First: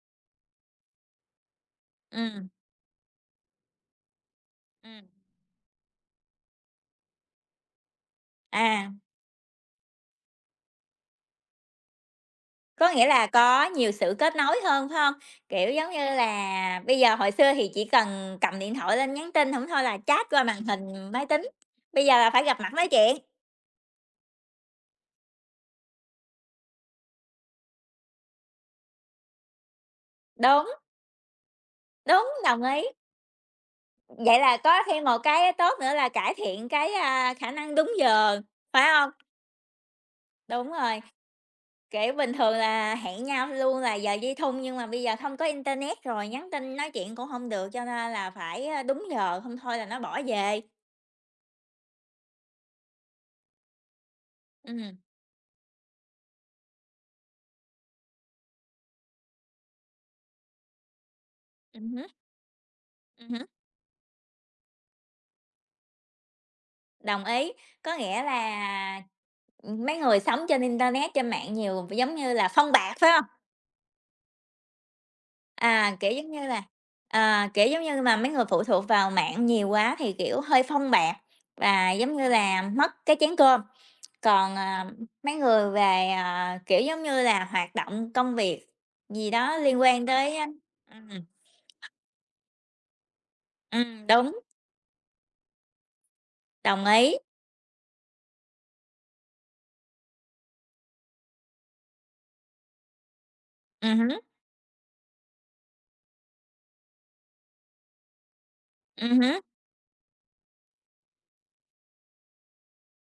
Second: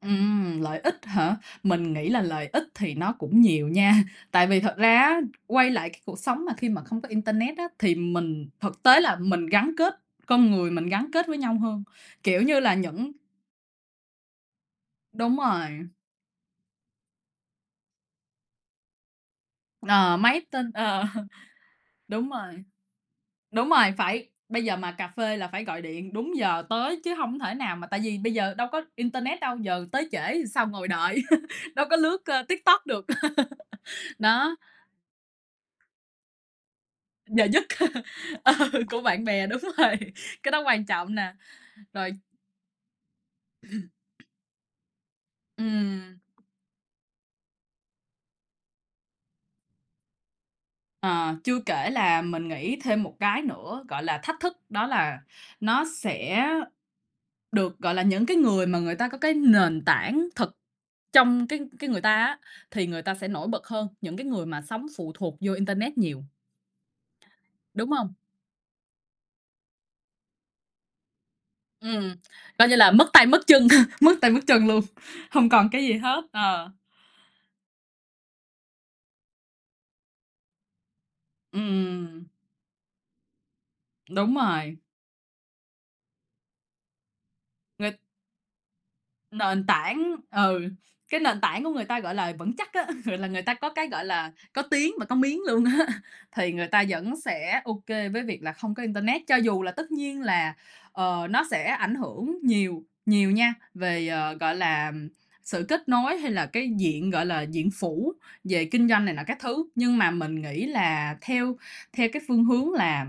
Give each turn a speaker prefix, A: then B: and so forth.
A: Ừm, lợi ích hả? Mình nghĩ là lợi
B: Ừm.
A: ích thì nó cũng nhiều nha, tại vì thật ra
B: Ừm.
A: á, quay lại cái cuộc sống mà khi mà không có internet á, thì mình thực
B: À.
A: tế là mình gắn kết con người mình gắn kết với nhau hơn, kiểu như là,
B: Có nghĩa
A: những
B: là có nhiều sự kết nối hơn, phải không?
A: Đúng
B: Kiểu
A: rồi.
B: giống như là, bây giờ hồi xưa thì chỉ cần cầm điện thoại lên nhắn tin, hổng thôi là
A: Ờ,
B: chat qua
A: mấy
B: màn
A: tin ờ,
B: hình máy tính, bây giờ
A: đúng
B: là phải gặp
A: rồi.
B: mặt nói chuyện.
A: Đúng rồi, phải bây giờ mà cà phê là phải gọi điện đúng giờ tới chứ hông thể nào mà tại vì bây giờ đâu có internet đâu, giờ tới trễ thì
B: Đúng.
A: sao ngồi đợi, đâu có lướt,
B: Đúng,
A: ơ,
B: đồng ý.
A: TikTok được,
B: Vậy
A: đó.
B: là có thêm một cái tốt nữa là cải thiện cái, a,
A: Giờ
B: khả
A: giấc,
B: năng đúng giờ,
A: ờ,
B: phải
A: của
B: hông?
A: bạn bè đúng rồi, cái đó
B: Đúng
A: quan
B: rồi.
A: trọng nè. Rồi
B: Kiểu, bình thường là hẹn nhau luôn là giờ dây thun, nhưng mà bây giờ hông có internet,
A: Ừm.
B: rồi nhắn tin nói chuyện cũng hông được, cho nên là phải, ơ, đúng giờ, hông thôi là nó bỏ về.
A: Ờ, chưa kể là mình nghĩ thêm một cái nữa gọi là thách thức. Đó
B: Ừm.
A: là nó sẽ được, gọi là, những cái người mà người ta có cái nền tảng thực trong cái
B: Ừm
A: cái người
B: hứm.
A: ta á, thì người ta
B: Ừm
A: sẽ
B: hứm.
A: nổi bật hơn những cái người mà sống phụ thuộc vô internet nhiều,
B: Đồng ý.
A: đúng
B: Có
A: hông?
B: nghĩa là, ừm, mấy người sống trên internet, trên mạng nhiều, v giống
A: Ừm.
B: như là
A: Coi
B: phông
A: như là
B: bạt,
A: mất
B: phải hông?
A: tay mất chân, mất tay mất chân luôn, hông còn cái gì
B: À, kiểu,
A: hết,
B: giống như là
A: ờ.
B: à, kiểu, giống như là, mấy người phụ thuộc vào mạng nhiều quá thì, kiểu, hơi phông bạt, và, giống như
A: Ừm.
B: là, mất cái chén cơm,
A: Đúng
B: còn,
A: rồi.
B: à, mấy người về, kiểu giống như là, hoạt
A: Người
B: động công việc gì đó
A: Nền
B: liên quan
A: tảng
B: tới, a
A: ừ,
B: ừm.
A: cái nền tảng của người ta, gọi là, vững chắc á, là, người ta có cái, gọi
B: Ừm,
A: là,
B: đúng.
A: có tiếng và có miếng luôn á, thì người
B: Đồng
A: ta
B: ý.
A: vẫn sẽ ô kê với việc là không có internet. Cho dù là tất nhiên là, ờ, nó sẽ ảnh hưởng nhiều nhiều nha
B: Ừm
A: về,
B: hứm.
A: ờ, gọi là, sự kết nối hay là cái diện, gọi là, diện phủ về kinh doanh này
B: Ừm
A: nọ các
B: hứm.
A: thứ, nhưng mà mình nghĩ là theo theo cái phương hướng là